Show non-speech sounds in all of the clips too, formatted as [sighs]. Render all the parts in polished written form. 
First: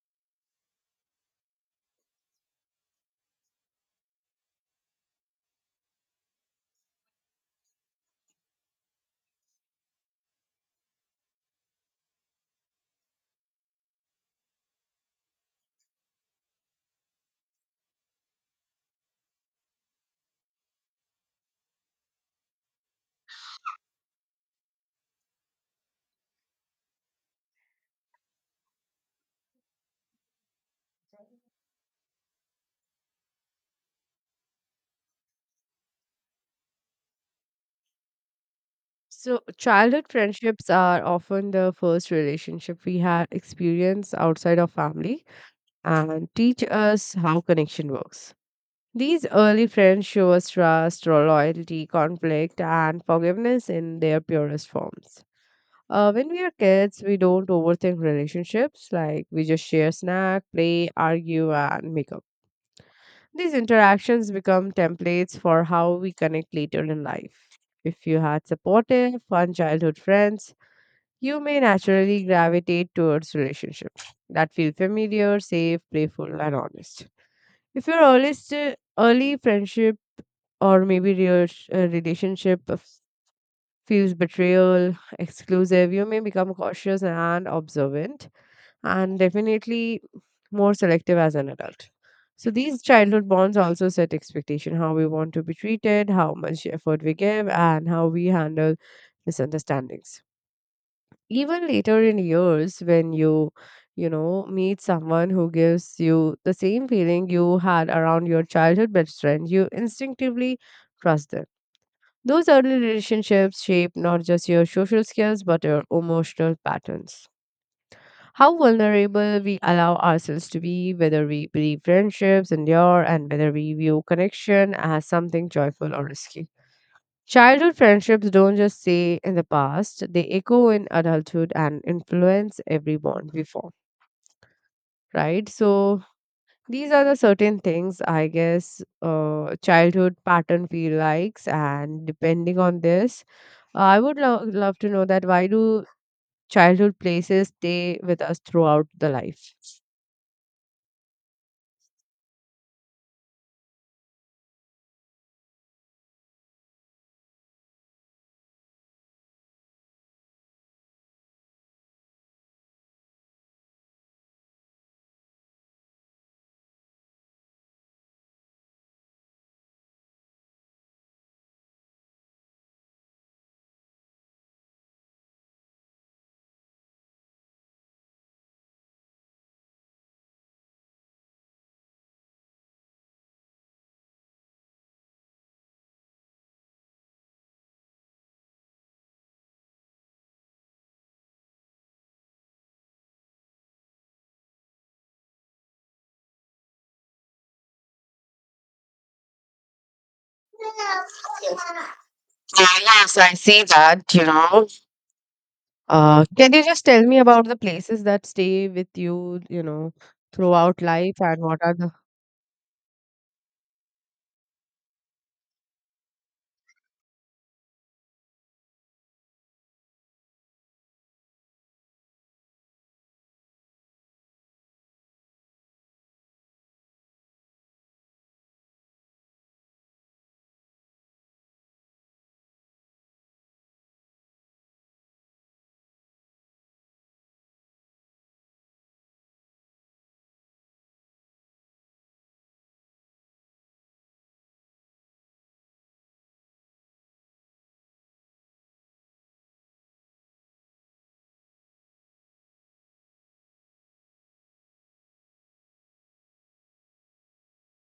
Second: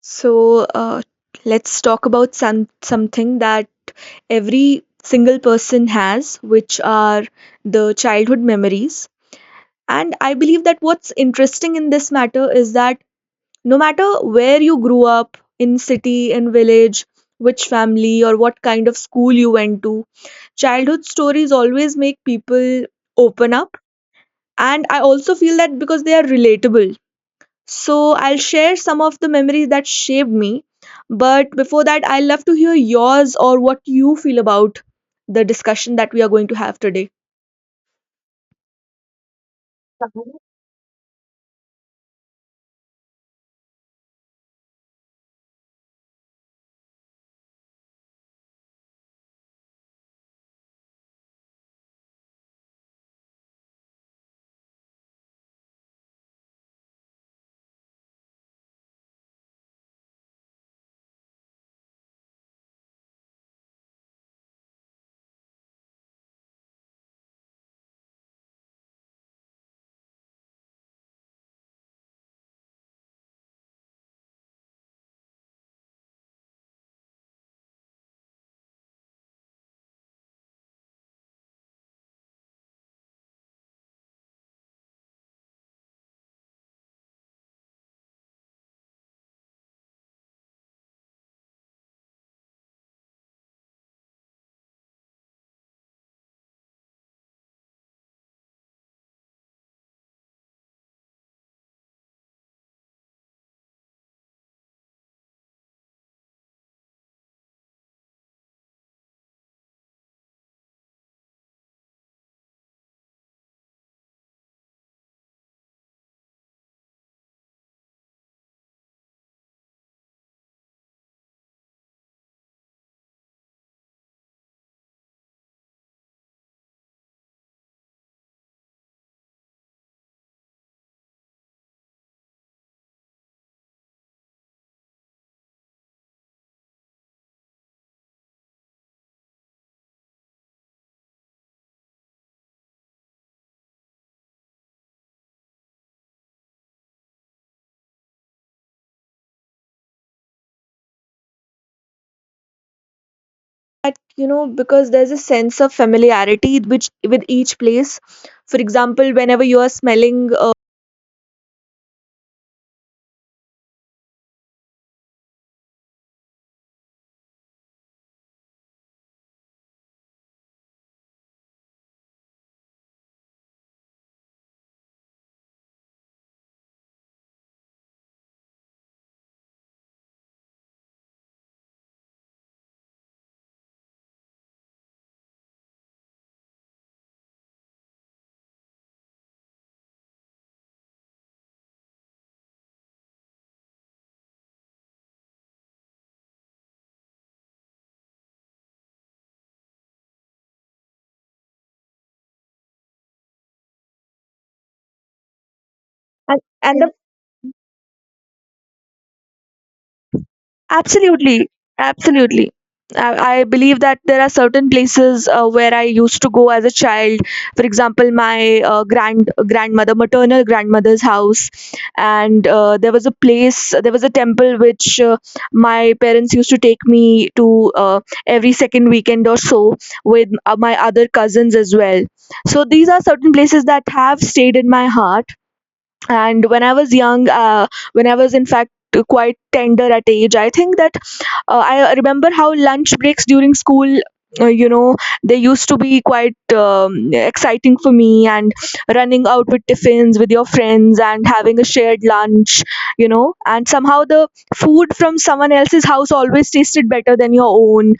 So let's talk about something that every single person has, which are the childhood memories. And I believe that what's interesting in this matter is that no matter where you grew up, in city, in village, which family or what kind of school you went to, childhood stories always make people open up. And I also feel that because they are relatable, so I'll share some of the memories that shaped me. But before that, I'd love to hear yours, or what you feel about the discussion that we are going to have today. So, childhood friendships are often the first relationship we had experience outside of family and teach us how connection works. These early friends show us trust, loyalty, conflict, and forgiveness in their purest forms. When we are kids, we don't overthink relationships, like we just share snack, play, argue, and make up. These interactions become templates for how we connect later in life. If you had supportive, fun childhood friends, you may naturally gravitate towards relationships that feel familiar, safe, playful, and honest. If your early friendship or maybe real relationship feels betrayal, exclusive, you may become cautious and observant, and definitely more selective as an adult. So these childhood bonds also set expectation how we want to be treated, how much effort we give, and how we handle misunderstandings. Even later in years, when you meet someone who gives you the same feeling you had around your childhood best friend, you instinctively trust them. Those early relationships shape not just your social skills but your emotional patterns. How vulnerable we allow ourselves to be, whether we believe friendships endure, and whether we view connection as something joyful or risky. Childhood friendships don't just stay in the past, they echo in adulthood and influence every bond we form, right? So, these are the certain things I guess childhood pattern we likes, and depending on this, I would love to know that why do childhood places stay with us throughout the life. That, you know, because there's a sense of familiarity which with each place. For example, whenever you are smelling, Yeah, yes, I see that, you know. Can you and just the tell me about the places that stay with you, you know, throughout life and Absolutely, what are the. absolutely. I believe that there are certain places where I used to go as a child. For example, my grandmother, maternal grandmother's house, and there was a place, there was a temple which my parents used to take me to every second weekend or so, with my other cousins as well. So these are certain places that have stayed in my heart. And when I was young, when I was in fact quite tender at age, I think that I remember how lunch breaks during school uh, you know they used to be quite exciting for me, and running out with tiffins with your friends and having a shared lunch. And somehow the food from someone else's house always tasted better than your own.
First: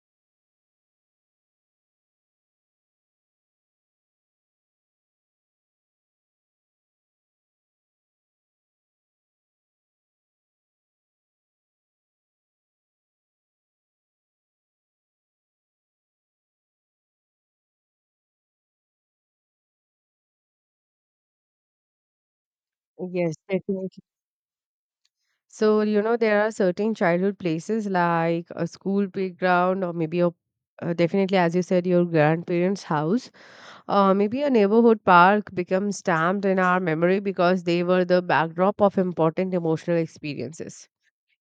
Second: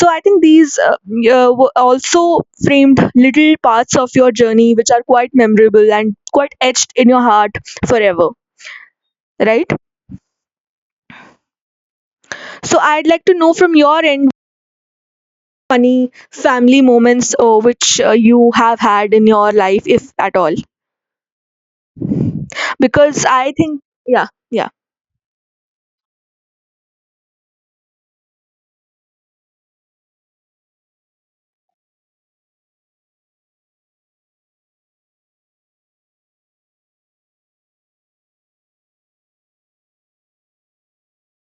So I think these were also framed little parts of your journey which are quite memorable and quite etched in your heart forever, right? So I'd like to know from your end funny family moments which you have had in your life, if at all? Because Yes, I think, definitely. yeah, yeah. So, you know, there are certain childhood places like a school playground or maybe a definitely, as you said, your grandparents' house. Maybe a neighborhood park becomes stamped in our memory because they were the backdrop of important emotional experiences.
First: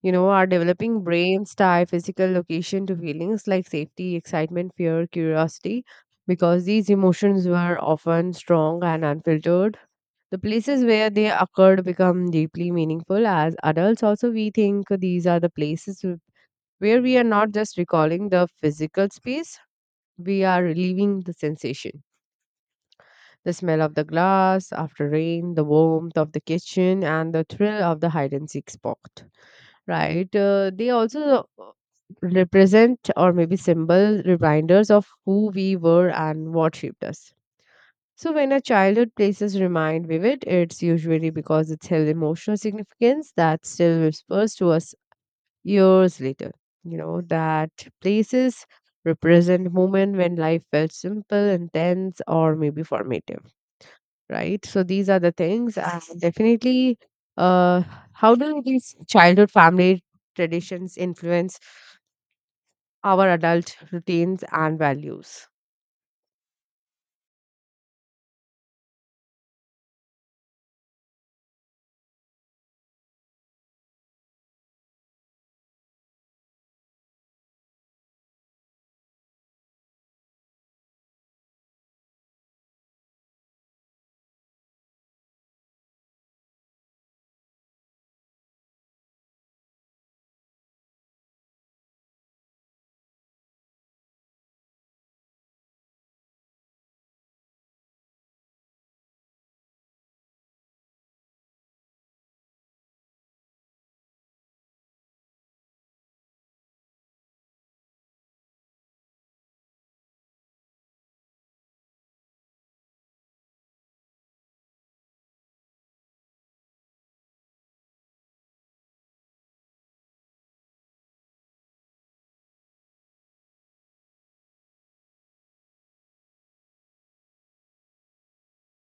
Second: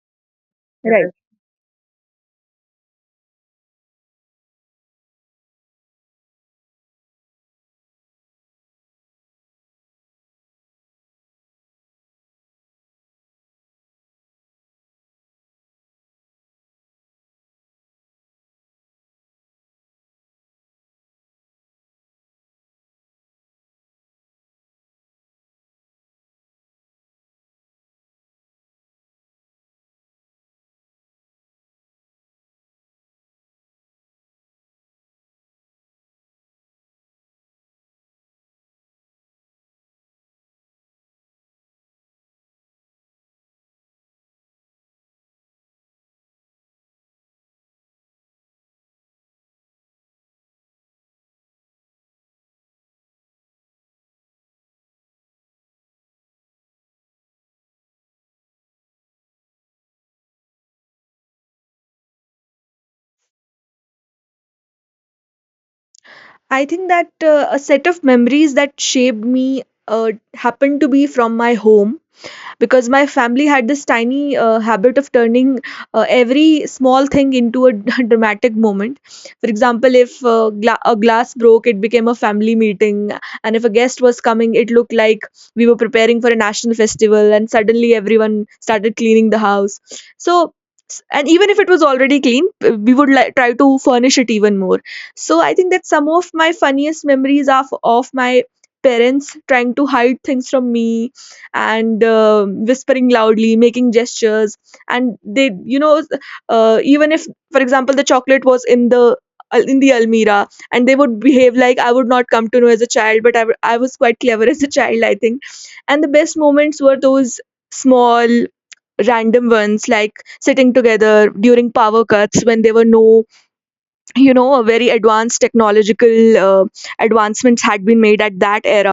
You know, our developing brains tie physical location to feelings like safety, excitement, fear, curiosity, because these emotions were often strong and unfiltered the places where they occurred become deeply meaningful. As adults, also, we think these are the places where we are not just recalling the physical space, we are reliving the sensation. The smell of the glass after rain, the warmth of the kitchen, and the thrill of the hide and seek spot. Right? They also represent or maybe symbol reminders of who we were and what shaped us. So, when a childhood places remain vivid, it's usually because it's held emotional significance that still whispers to us years later. You know, that places represent moment when life felt simple, intense, or maybe formative, right? So, these are the things. And definitely, uh, how do these childhood family traditions influence our adult routines and values? I think that a set of memories that shaped me happened to be from my home, because my family had this tiny habit of turning every small thing into a [laughs] dramatic moment. For example, if a glass broke, it became a family meeting, and if a guest was coming, it looked like we were preparing for a national festival, and suddenly everyone started cleaning the house. So and even if it was already clean, we would like try to furnish it even more. So I think that some of my funniest memories are of my parents trying to hide things from me, and whispering loudly, making gestures, and they you know even if, for example, the chocolate was in the almirah, and they would behave like I would not come to know as a child. But I was quite clever as a child, I think. And the best moments were those small random ones, like sitting together during power cuts, when there were no very advanced technological advancements had been made at that era.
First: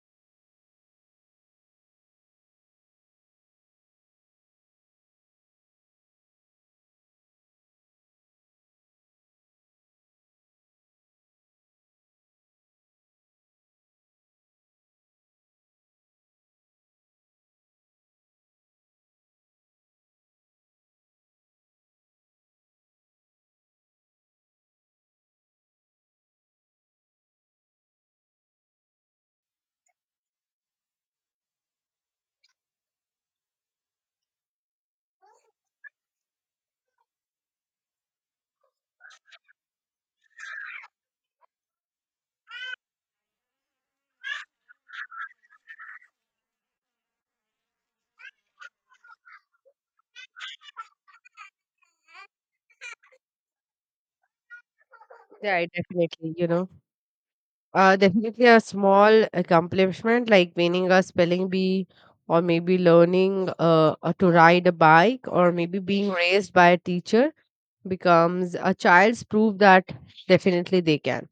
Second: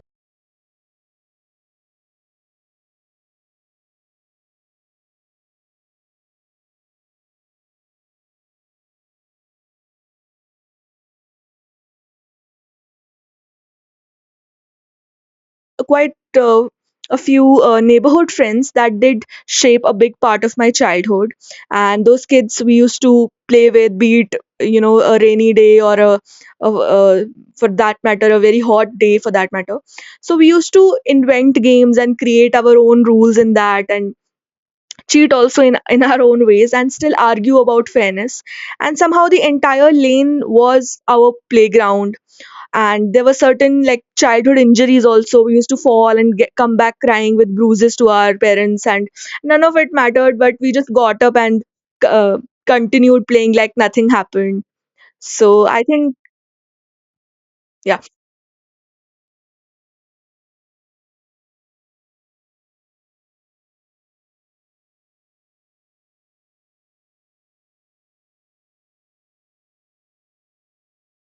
Quite uh, a few neighborhood friends that did shape a big part of my childhood, and those kids we used to play with, be it a rainy day or a for that matter a very hot day, for that matter. So we used to invent games and create our own rules in that, and cheat also in our own ways, and still argue about fairness. And somehow the entire lane was our playground. And there were certain like childhood injuries also. We used to fall and come back crying with bruises to our parents, and none of it mattered, but we just got up and uh, continued playing like nothing happened. So Right, I think, definitely, you know. Yeah. Definitely a small accomplishment like winning a spelling bee, or maybe learning to ride a bike, or maybe being raised by a teacher becomes a child's proof that definitely they can.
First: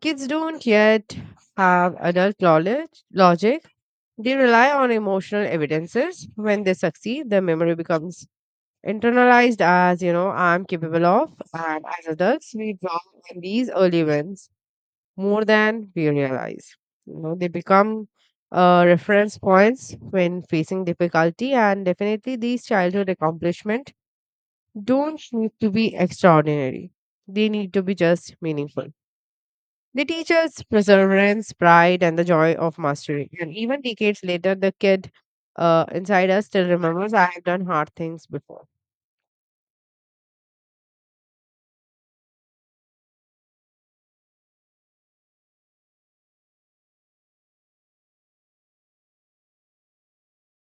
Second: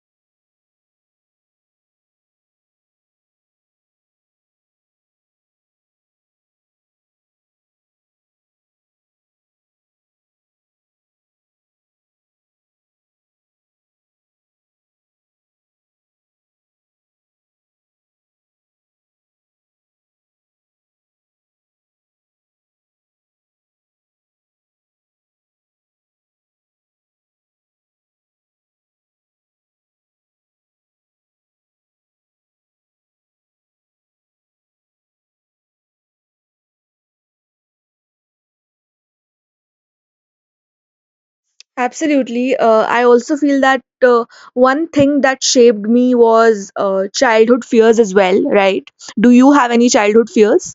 Kids don't yet have adult knowledge, logic. They rely on emotional evidences. When they succeed, their memory becomes internalized as, you know, I'm capable of. And as adults, we draw on these early wins more than we realize. You know, they become reference points when facing difficulty, and definitely these childhood accomplishment don't need to be extraordinary. They need to be just meaningful. They teach us perseverance, pride, and the joy of mastery. And even decades later, the kid inside us still remembers I have done hard things before. Absolutely. I also feel that one thing that shaped me was childhood fears as well, right? Do you have any childhood fears?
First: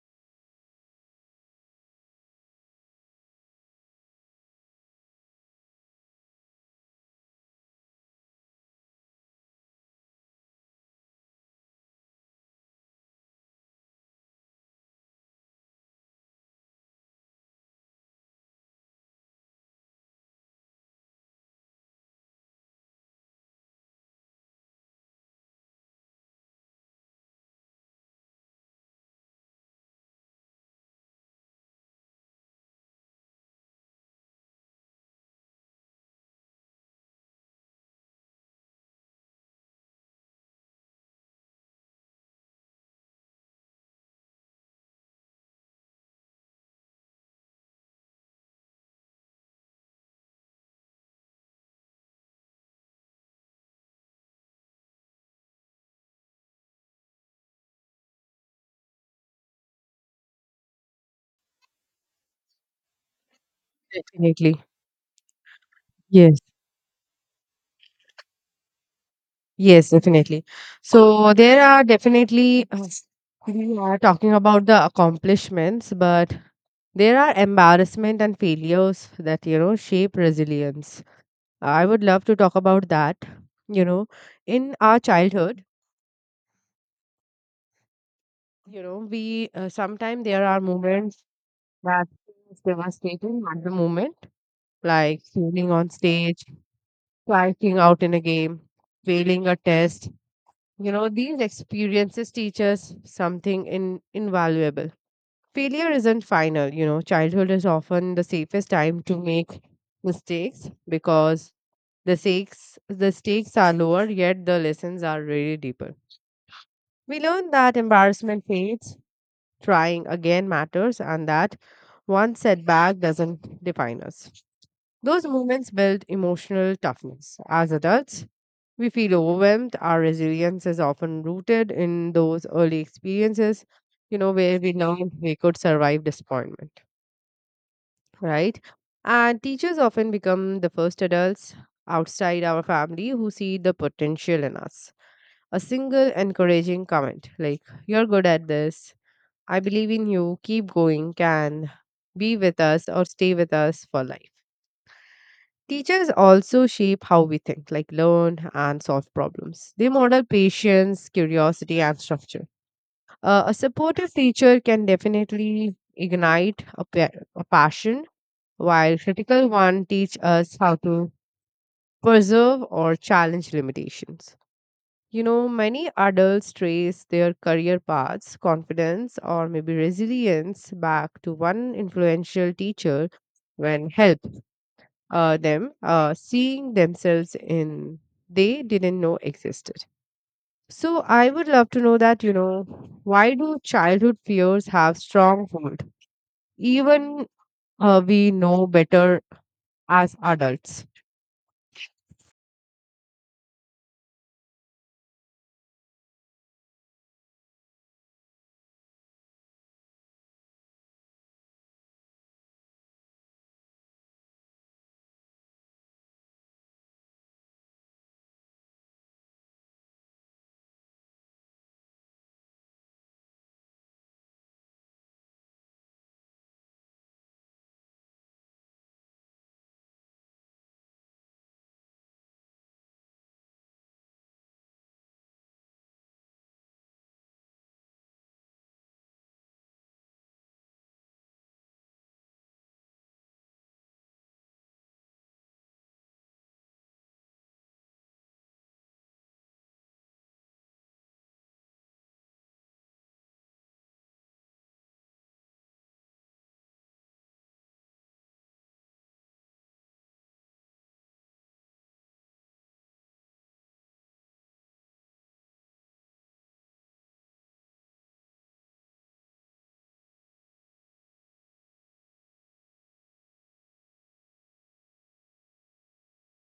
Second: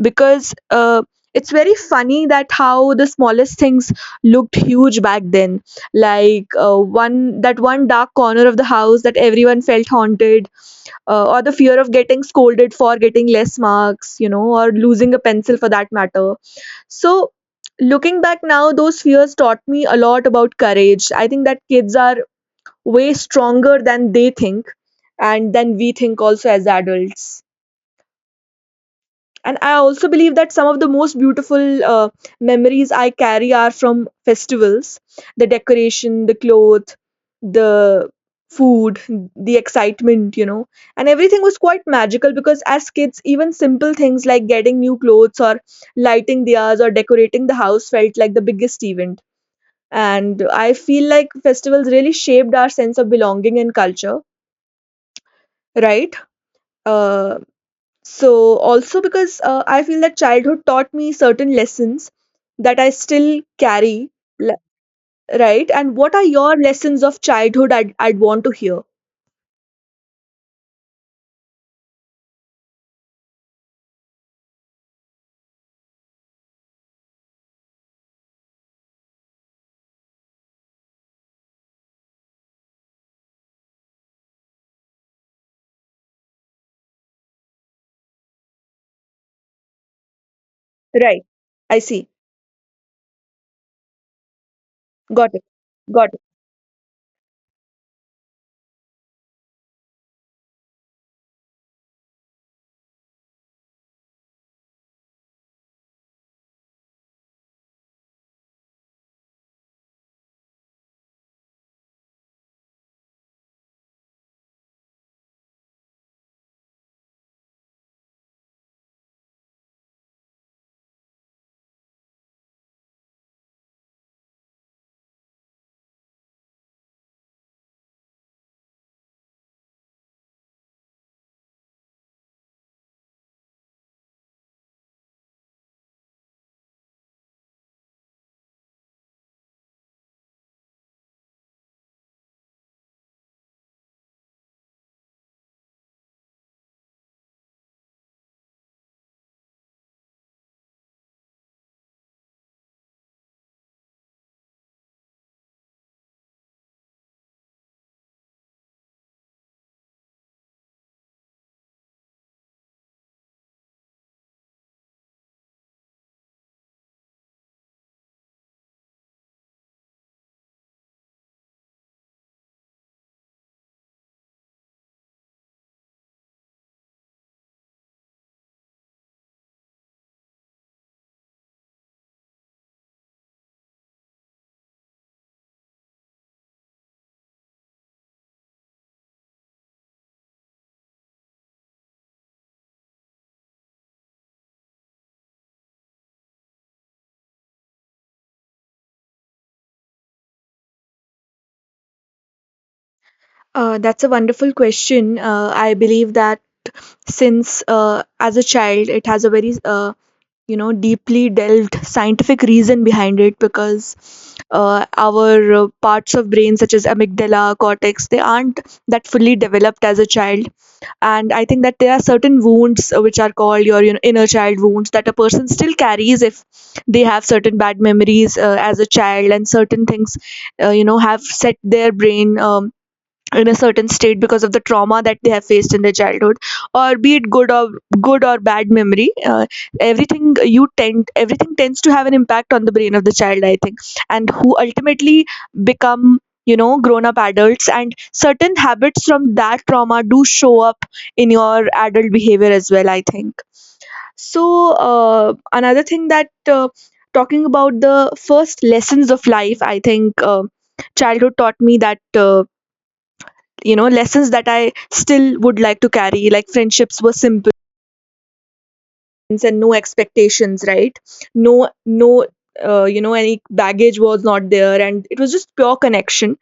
Because it's very funny that how the smallest things looked huge back then, like one that one dark corner of the house that everyone felt haunted, or the fear of getting scolded for getting less marks, or losing a pencil, for that matter. So looking back now, those fears taught me a lot about courage. I think that kids are way stronger than they think, and than we think also as adults. And I also believe that some of the most beautiful memories I carry are from festivals: the decoration, the cloth, the food, the excitement, and everything was quite magical, because as kids, even simple things like getting new clothes, or lighting diyas, or decorating the house felt like the biggest event. And I feel like festivals really shaped our sense of belonging and culture, right? uh, so, also, because I feel that childhood taught me certain lessons that I still carry, Definitely. l- right? And what are Yes. your lessons of childhood? I'd want to hear. Yes, definitely. So there are definitely, [sighs] we are talking about the accomplishments, but there are embarrassment and failures that, you know, shape resilience. I would love to talk about that. You know, in our childhood, you know, we sometimes there are moments Right. I that see. is devastating at the moment, like Got it. failing on Got it. stage, striking out in a game, failing a test. You know, these experiences teach us something invaluable. Failure isn't final, you know, childhood is often the safest time to make mistakes because the stakes are lower, yet the lessons are really deeper. We learn that embarrassment fades, trying again matters, and that one setback doesn't define us. Those moments build emotional toughness. As adults, we feel overwhelmed. Our resilience is often rooted in those early experiences, you know, where we learned we could survive disappointment, right? And teachers often become the first adults outside our family who see the potential in us. A single encouraging comment like, "You're good at this, I believe in you, keep going," can be with us or stay with us for life. Teachers also shape how we think, like learn and solve problems. They model patience, curiosity, and structure. A supportive teacher can definitely ignite a passion, while critical one teach us how to preserve or challenge limitations. You know, many adults trace their career paths, confidence, or maybe resilience back to one influential teacher when helped them seeing themselves in they didn't know existed. So I would love to know that, you know, why do childhood fears have strong hold? Even we know better as adults. That's a wonderful question. I believe that since, as a child, it has a very, deeply delved scientific reason behind it, because our parts of brain, such as amygdala, cortex, they aren't that fully developed as a child. And I think that there are certain wounds which are called your, inner child wounds, that a person still carries if they have certain bad memories as a child. And certain things have set their brain, in a certain state because of the trauma that they have faced in their childhood, or be it good or bad memory. Everything you tend everything tends to have an impact on the brain of the child, I think, and who ultimately become, grown up adults, and certain habits from that trauma do show up in your adult behavior as well, I think. So another thing, that uh, talking about the first lessons of life, I think childhood taught me that, uh, lessons that I still would like to carry, like friendships were simple, and no expectations, right? No, no, any baggage was not there, and it was just pure connection.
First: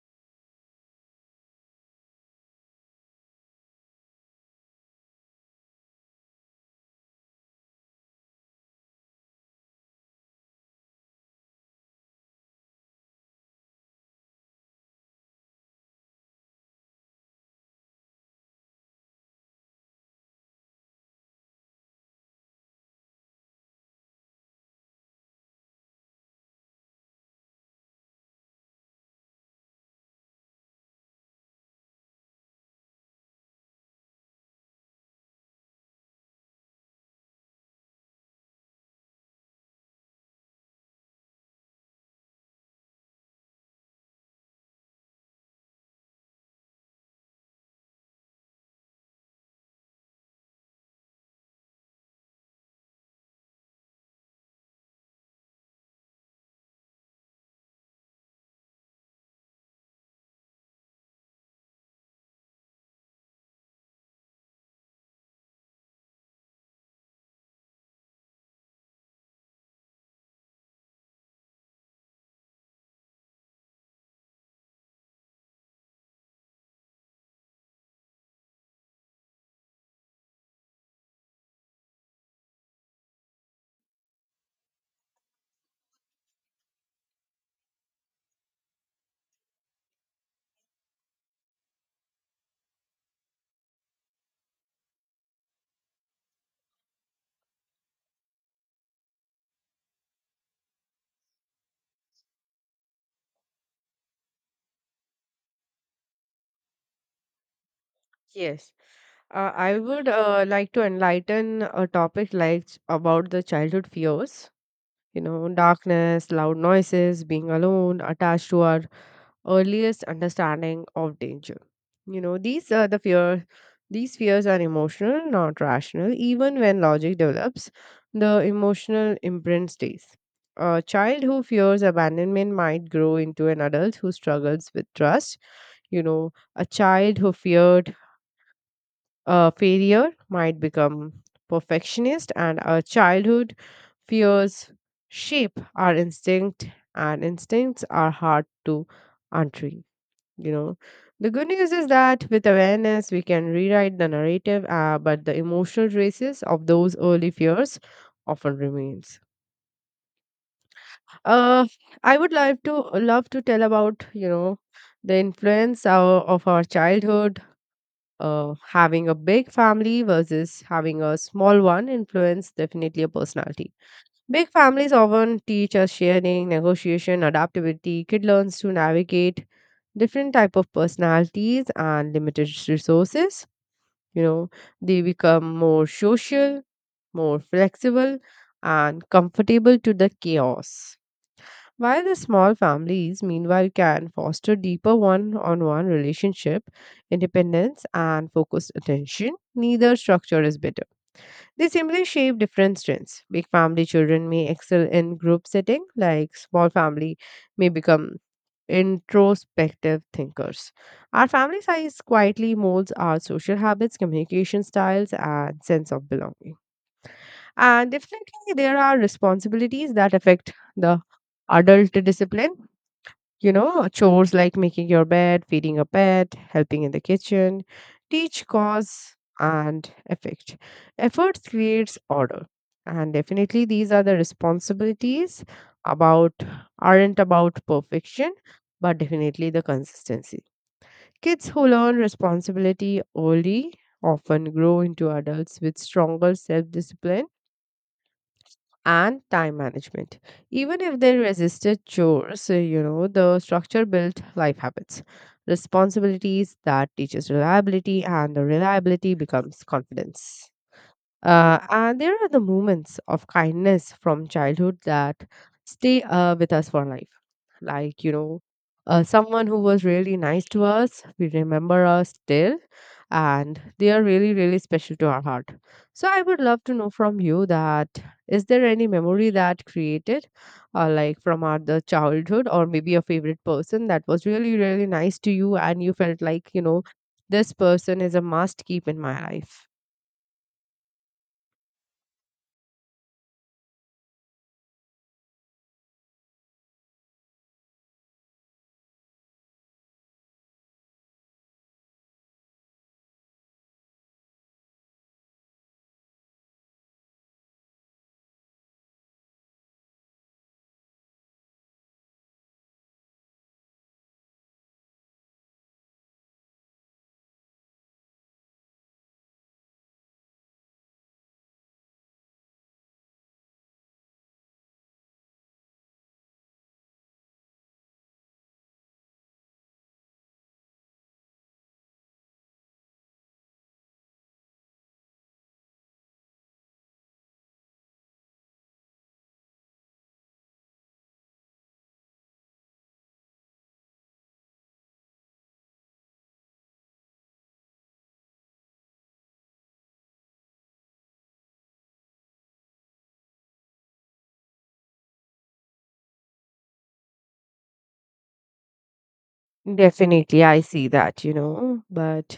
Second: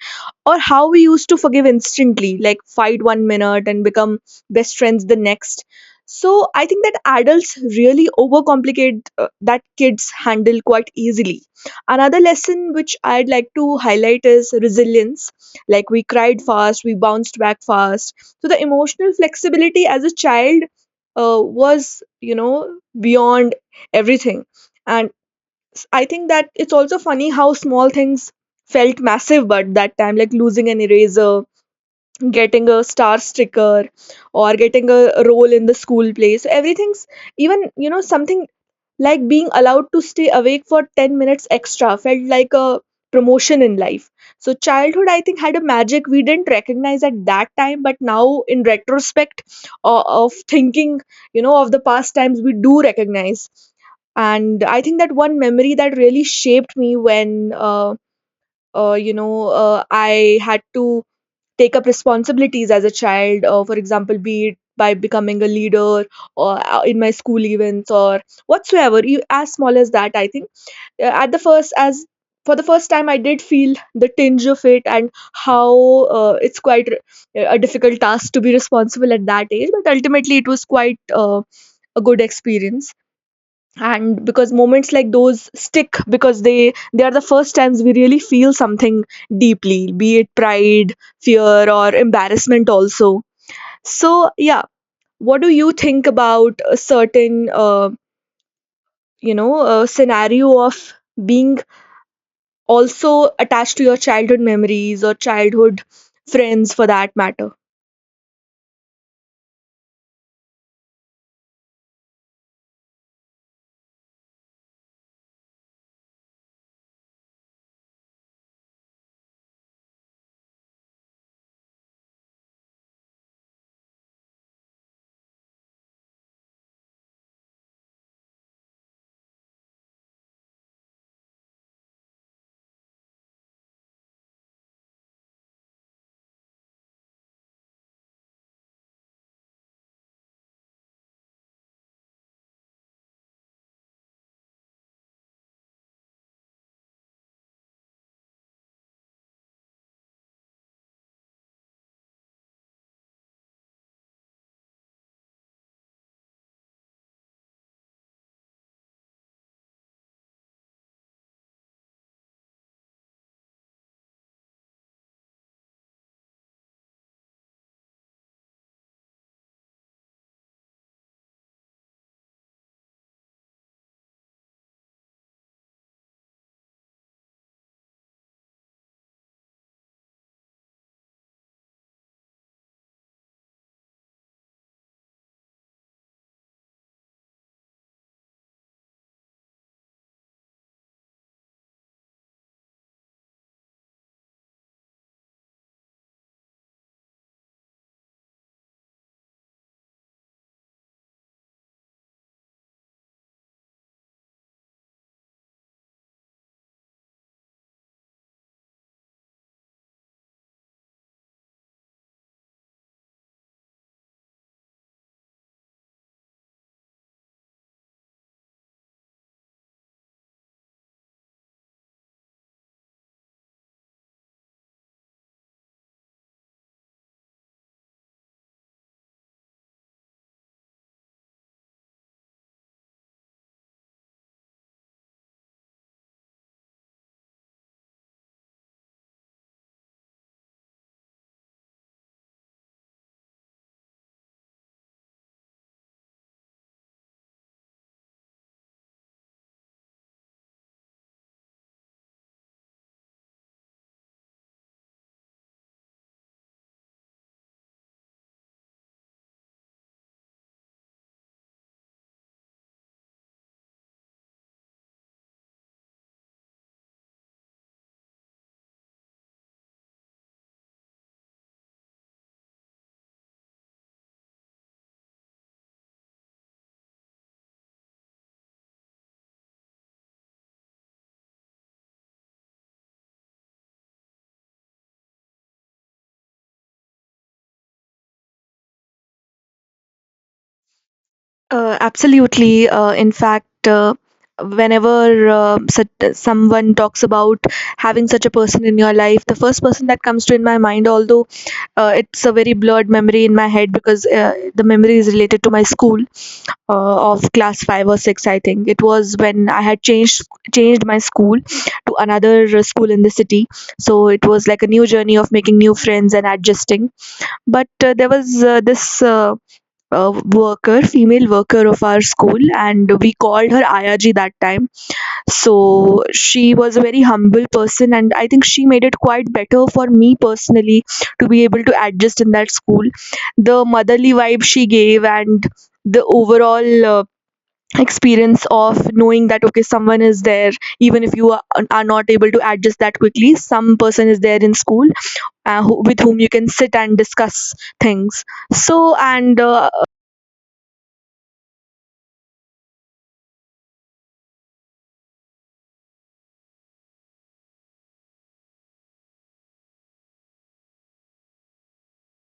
Or how we used to forgive instantly, like fight one minute and become best friends the next. So I think that adults really overcomplicate that kids handle quite easily. Another lesson which I'd like to highlight is resilience. Like we cried fast, we bounced back fast. So the emotional flexibility as a child, was, beyond everything. And I think that it's also funny how small things felt massive but that time, like losing an eraser, getting a star sticker, or getting a role in the school play. So everything's even, something like being allowed to stay awake for 10 minutes extra felt like a promotion in life. So, childhood, I think, had a magic we didn't recognize at that time, but now in retrospect of thinking, of the past times, we do recognize. And I think that one memory that really shaped me when, I had to take up responsibilities as a child, for example, be it by becoming a leader, or in my school events, or whatsoever, you as small as that, I think. At the first as for the first time I did feel the tinge of it, and how it's quite a difficult task to be responsible at that age, but ultimately it was quite a good experience. And because moments like those stick, because they are the first times we really feel something deeply, be it pride, fear, or embarrassment also. So, yeah, what do you think about a certain scenario of being also attached to your childhood memories or childhood friends, for that matter? Yes. I would like to enlighten a topic like about the childhood fears, you know, darkness, loud noises, being alone, attached to our earliest understanding of danger. You know, these are the fear. These fears are emotional, not rational. Even when logic develops, the emotional imprint stays. A child who fears abandonment might grow into an adult who struggles with trust. You know, a child who feared failure might become perfectionist, and our childhood fears shape our instinct, and instincts are hard to untreat. You know, the good news is that with awareness we can rewrite the narrative, but the emotional traces of those early fears often remains. Uh, i would like to love to tell about, you know, the influence of our childhood, having a big family versus having a small one influence definitely a personality. Big families often teach us sharing, negotiation, adaptability. Kid learns to navigate different type of personalities and limited resources. You know, they become more social, more flexible, and comfortable to the chaos. While the small families, meanwhile, can foster deeper one on one relationship, independence, and focused attention, neither structure is better. They simply shape different strengths. Big family children may excel in group setting, like small family may become introspective thinkers. Our family size quietly molds our social habits, communication styles, and sense of belonging. And definitely, there are responsibilities that affect the adult discipline. You know, chores like making your bed, feeding a pet, helping in the kitchen, teach cause and effect. Effort creates order. And definitely these are the responsibilities about aren't about perfection, but definitely the consistency. Kids who learn responsibility early often grow into adults with stronger self discipline and time management. Even if they resisted chores, you know, the structure built life habits, responsibilities that teaches reliability, and the reliability becomes confidence. And there are the moments of kindness from childhood that stay with us for life. Like, you know, someone who was really nice to us, we remember us still, and they are really, really special to our heart. So, I would love to know from you that is there any memory that created, like from our the childhood, or maybe a favorite person that was really, really nice to you, and you felt like, you know, this person is a must keep in my life? Absolutely. In fact, whenever, someone talks about having such a person in your life, the first person that comes to in my mind, although it's a very blurred memory in my head, because the memory is related to my school, of class five or six. I think it was when I had changed my school to another school in the city, so it was like a new journey of making new friends and adjusting. But there was this, worker, female worker of our school, and we called her Ayaji that time. So she was a very humble person, and I think she made it quite better for me personally to be able to adjust in that school. The motherly vibe she gave, and the overall experience of knowing that okay, someone is there, even if are not able to adjust that quickly, some person is there in school, with whom you can sit and discuss things. So, and Definitely, I see that, you know, but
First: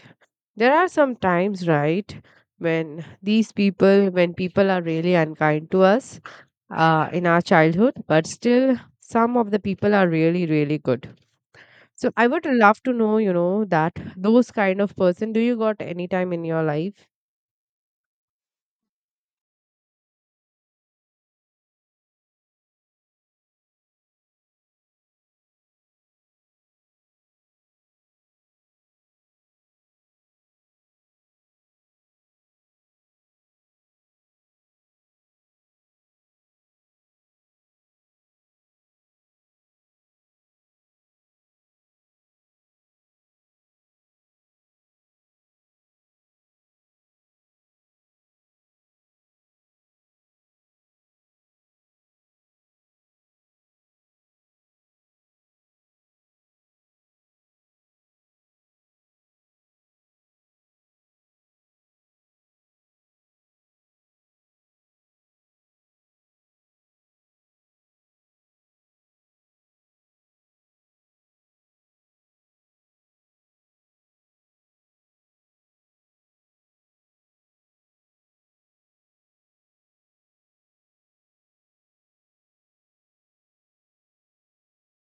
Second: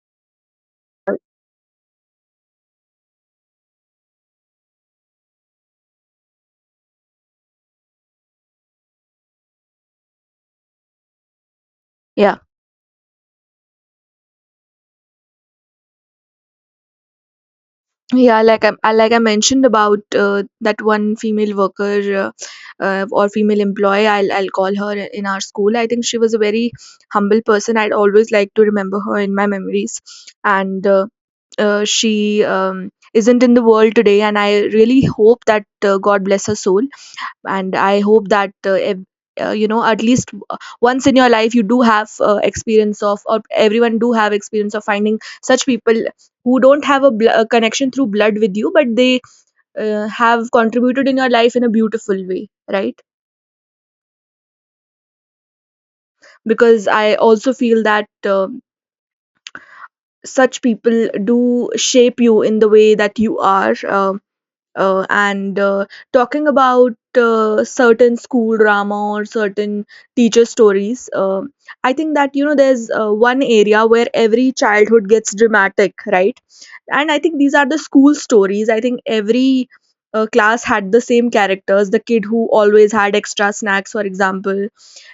there are some times, right, when these people, when people are really unkind to us in our childhood, but still some of the people are really, really good. So I Yeah, would love to know, you know, that those kind of person, do you got any time in your life? yeah, like like I mentioned about that one female worker or female employee, I'll call her in our school. I think she was a very humble person. I'd always like to remember her in my memories, and she isn't in the world today. And I really hope that God bless her soul, and I hope that you know, at least once in your life you do have experience of, or everyone do have experience of, finding such people who don't have a connection through blood with you, but they have contributed in your life in a beautiful way, right? Because I also feel that such people do shape you in the way that you are. And Talking about certain school drama or certain teacher stories, I think that, you know, there's one area where every childhood gets dramatic, right? And I think these are the school stories. I think every class had the same characters, the kid who always had extra snacks, for example,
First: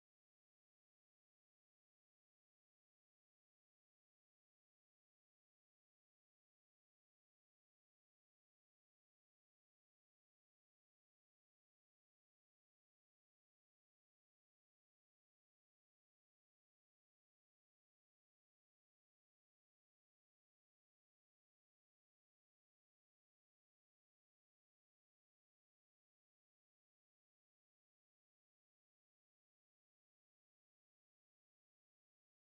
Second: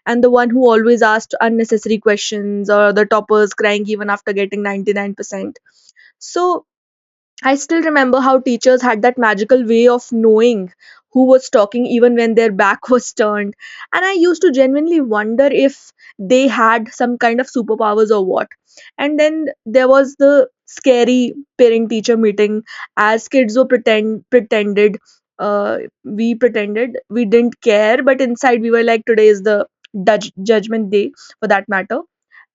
and the one who always asked unnecessary questions, or the toppers crying even after getting 99%. So I still remember how teachers had that magical way of knowing who was talking even when their back [laughs] was turned. And I used to genuinely wonder if they had some kind of superpowers or what. And then there was the scary parent teacher meeting, as kids were pretend pretended uh, we pretended we didn't care, but inside we were like, today is the judgment day, for that matter.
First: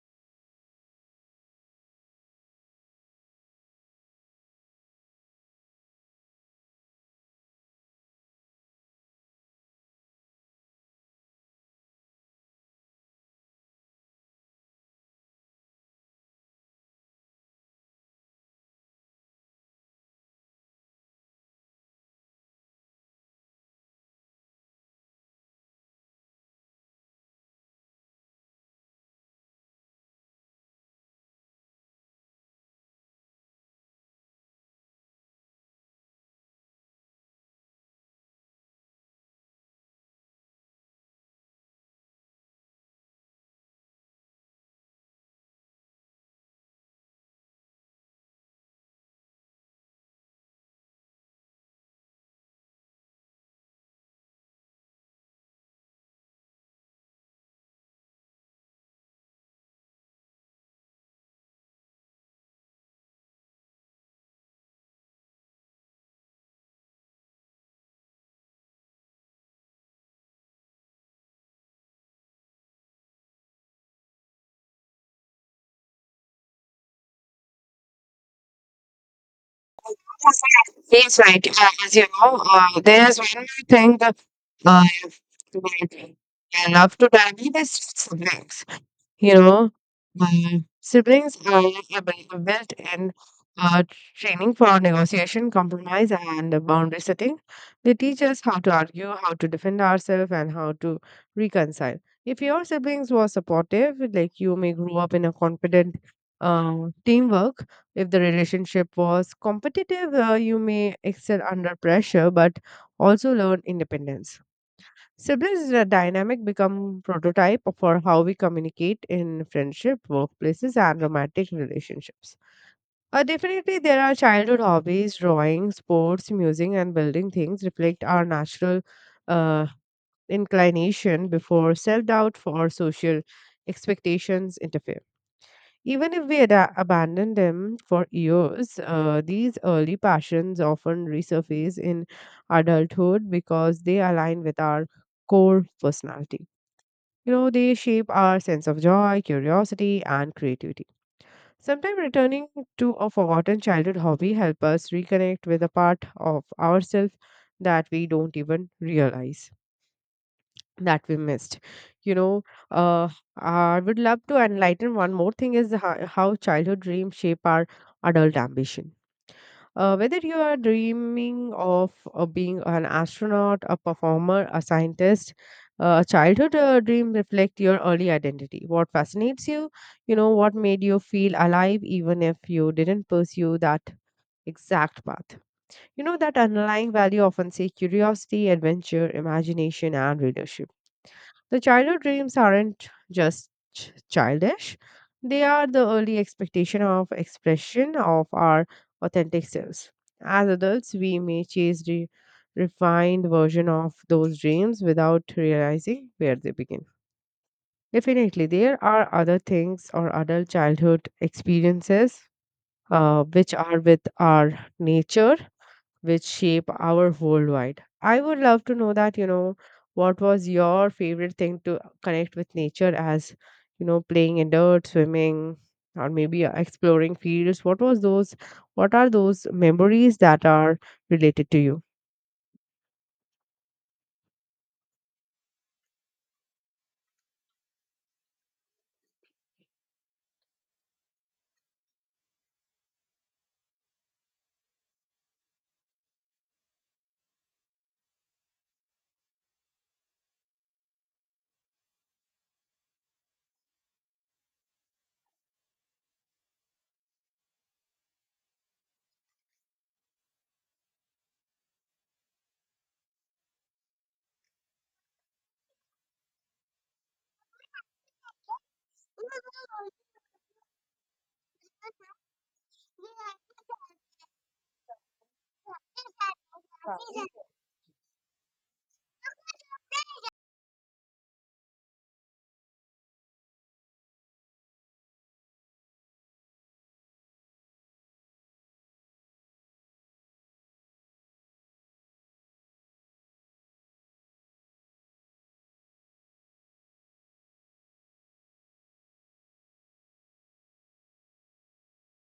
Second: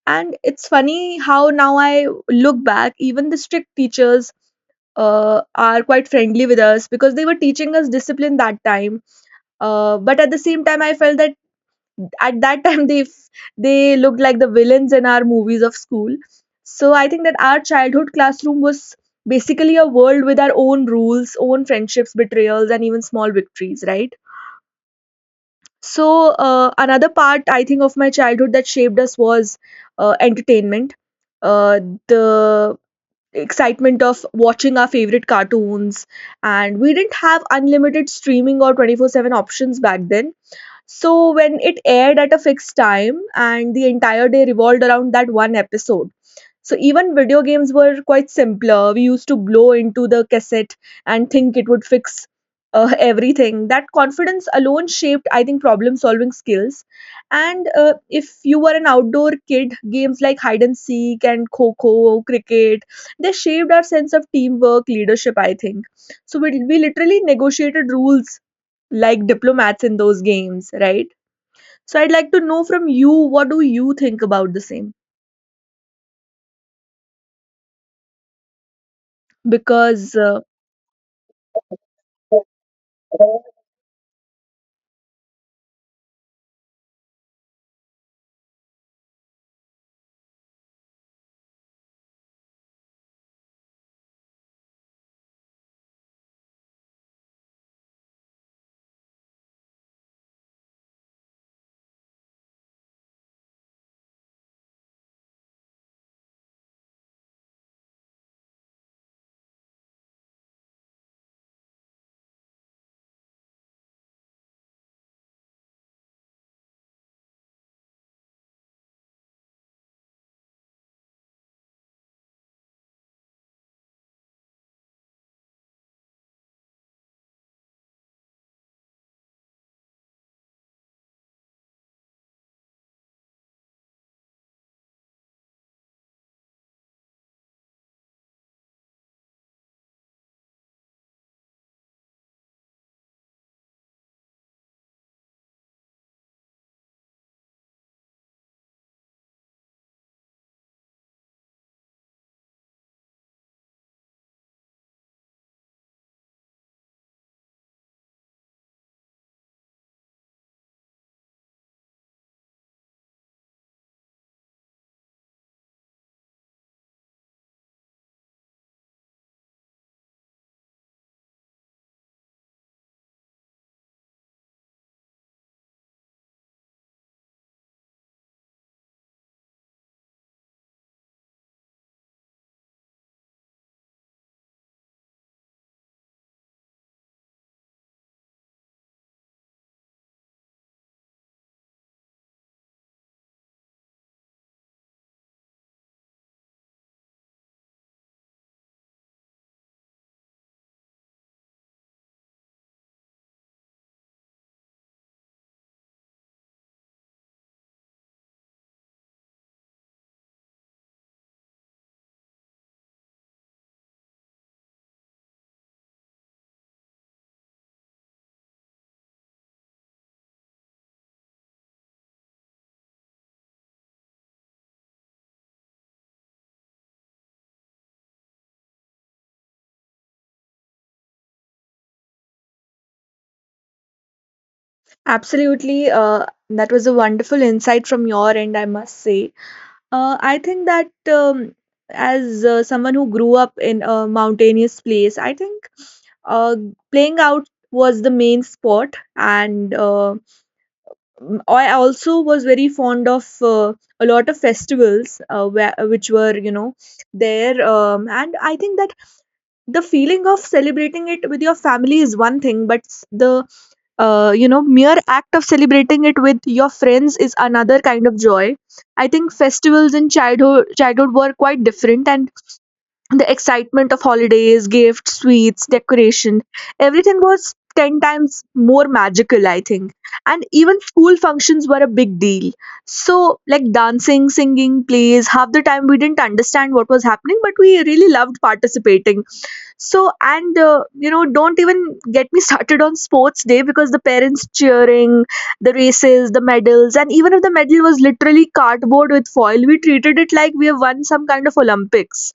And it's funny how now I look back, even the strict teachers are quite friendly with us because they were teaching us discipline that time. But at the same time, I felt that at that [laughs] time they looked like the villains in our movies of school. So I think that our childhood classroom was basically a world with our own rules, own friendships, betrayals, and even small victories, right? So, another part, I think, of my childhood that shaped us was entertainment. Uh, the excitement of watching our favorite cartoons, and we didn't have unlimited streaming or 24/7 options back then. So, when it aired at a fixed time and the entire day revolved around that one episode, so even video games were quite simpler. We used to blow into the cassette and think it would fix [laughs] everything. That confidence alone shaped, I think, problem solving skills. And if you were an outdoor kid, games like hide and seek and kho kho, cricket, they shaped our sense of teamwork, leadership, I think. So we literally negotiated rules like diplomats in those games, right? So I'd like to know from you, what do you think about the same? Because Yes, right. Yes, right. As you know, there is one more thing that uh, that I love to tell you this subjects. You know, my siblings are a built-in uh, training for negotiation, compromise, and boundary setting. They teach us how to argue, how to defend ourselves, and how to reconcile. If your siblings were supportive, like you may grow up in a confident uh, teamwork. If the relationship was competitive, you may excel under pressure, but also learn independence. Siblings is a dynamic become prototype for how we communicate in friendship, workplaces, and romantic relationships. Definitely, there are childhood hobbies, drawing, sports, music, and building things reflect our natural uh, inclination before self doubt or social expectations interfere. Even if we abandon them for years, these early passions often resurface in adulthood because they align with our core personality. You know, they shape our sense of joy, curiosity, and creativity. Sometimes returning to a forgotten childhood hobby help us reconnect with a part of ourselves that we don't even realize that we missed. You know, uh, I would love to enlighten one more thing is how childhood dreams shape our adult ambition, whether you are dreaming of being an astronaut, a performer, a scientist, a childhood dream reflect your early identity. What fascinates you, you know, what made you feel alive, even if you didn't pursue that exact path. You know that underlying value often say curiosity, adventure, imagination, and leadership. The childhood dreams aren't just childish, they are the early expectation of expression of our authentic selves. As adults, we may chase the refined version of those dreams without realizing where they begin. Definitely, there are other things or adult childhood experiences which are with our nature which shape our worldwide. I would love to know that, you know, what was your favorite thing to connect with nature as, you know, playing in dirt, swimming, or maybe exploring fields? What was those, what are those memories that are related to you? absolutely. That was a wonderful insight from your end, I must say. I think that, as someone who grew up in a mountainous place, I think uh, playing out was the main sport. And I also was very fond of a lot of festivals which were, you know, there. And I think that the feeling of celebrating it with your family is one thing, but s- the you know, mere act of celebrating it with your friends is another kind of joy. I think festivals in childhood were quite different, and the excitement of holidays, gifts, sweets, decoration, everything was 10 times more magical, I think. And even school functions were a big deal, so like dancing, singing, plays, half the time we didn't understand what was happening, but we really loved participating. So, and You know, don't even get me [laughs] started on sports day, because the parents cheering, the races, the medals, and even if the medal was literally cardboard with foil, we treated it like we have won some kind of Olympics.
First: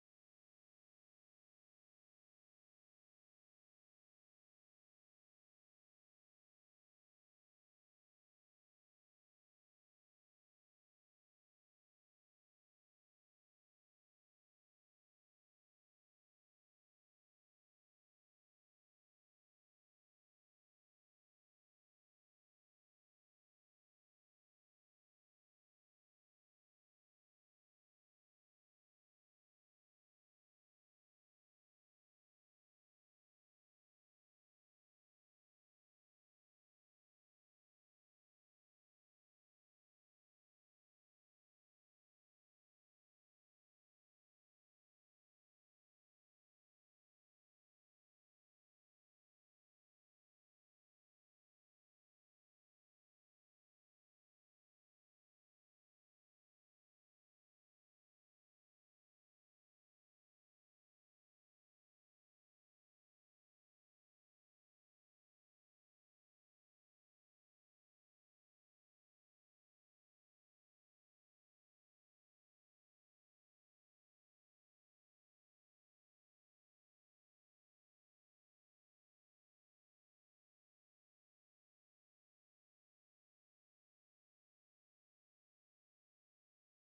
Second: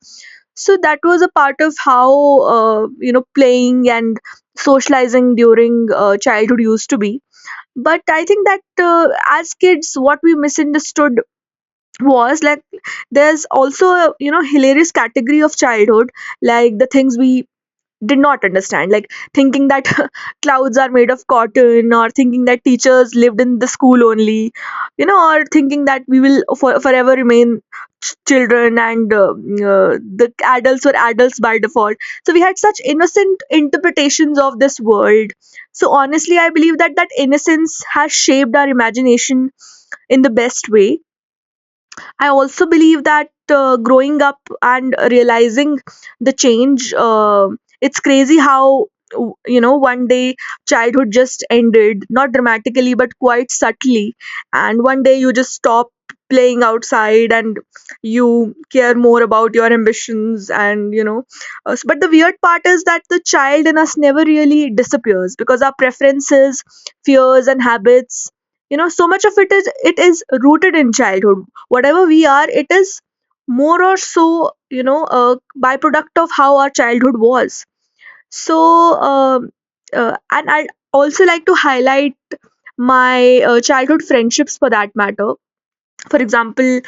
So, that was a part of how, you know, playing and socializing during childhood used to be. But I think that, as kids, what we misunderstood was like there's also a, you know, hilarious category of childhood, like the things we did not understand, like thinking that [laughs] clouds are made of cotton, or thinking that teachers lived in the school only, you know, or thinking that we will forever remain children, and the adults were adults by default. So we had such innocent interpretations of this world. So honestly, I believe that innocence has shaped our imagination in the best way. I also believe that, growing up and realizing the change, it's crazy how, you know, one day childhood just ended, not dramatically but quite subtly, and one day you just stop playing outside and you care more about your ambitions, and you know, but the weird part is that the child in us never really disappears, because our preferences, fears and habits, you know, so much of it is rooted in childhood. Whatever we are, it is more or so, you know, a byproduct of how our childhood was. So um, uh, and I'd also like to highlight my childhood friendships, for that matter. For example,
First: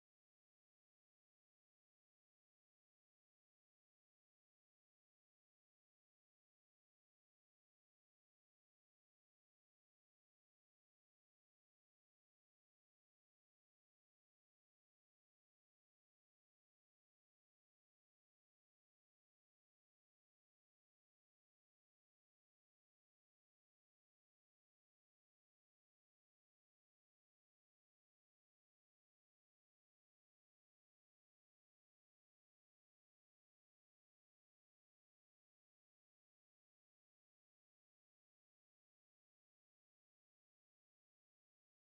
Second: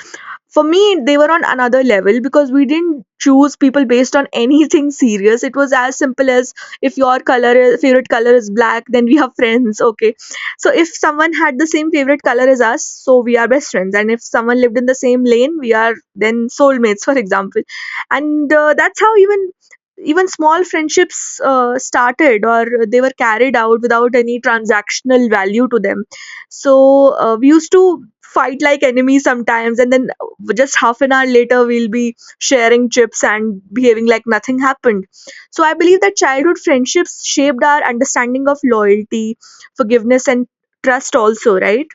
for me, they were on another level, because we didn't choose people based on anything serious. It was as simple as, if your favorite color is black, then we have friends. Okay, so if someone had the same favorite color as us, so we are best friends. And if someone lived in the same lane, we are then soulmates, [laughs] for example. And that's how even small friendships started, or they were carried out without any transactional value to them. So we used to fight like enemies sometimes, and then just half an hour later, we'll be sharing chips and behaving like nothing happened. So I believe that childhood friendships shaped our understanding of loyalty, forgiveness, and trust, also, right?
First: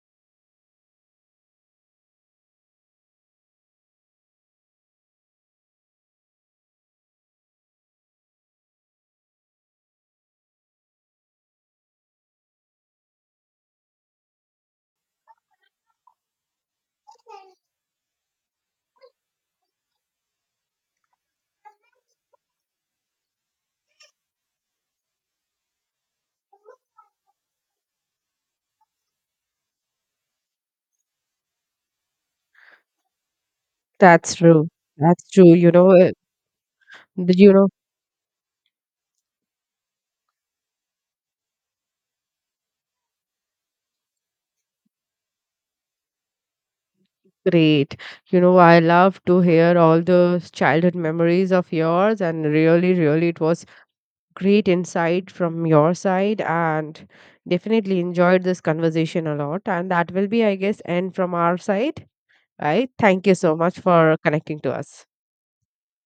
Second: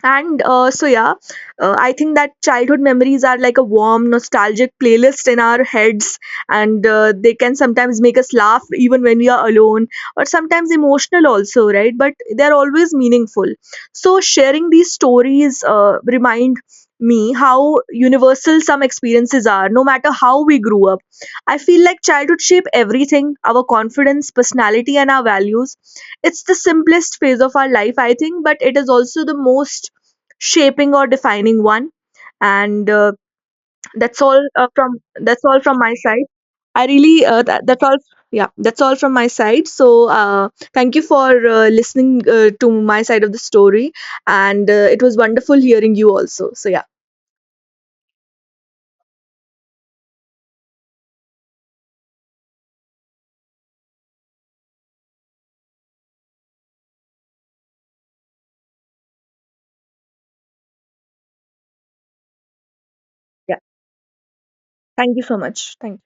And yeah, I think that childhood memories are like a warm, nostalgic playlist in our heads, and they can sometimes make us laugh even when we are alone, or sometimes emotional also, right? But they're always meaningful. So, sharing these stories remind me how universal some experiences are, no matter how we grew up. I feel like childhood shape everything, our confidence, personality, and our values. It's the simplest phase of our life, I think, but it is also the most shaping or defining one. And That's That's all, true. from That's that's true. all You from know, my side. I really the- you know, that's all. Yeah, that's all from my side. So thank you for listening to my side of the story, and it was wonderful hearing you also. So yeah. great. You know, I love to hear all those childhood memories of yours, and really, really, it was great insight from your side and definitely enjoyed this conversation a lot. And that will be, I guess, end from our side, right? Thank you so Yeah, much for connecting to us. thank you so much, thank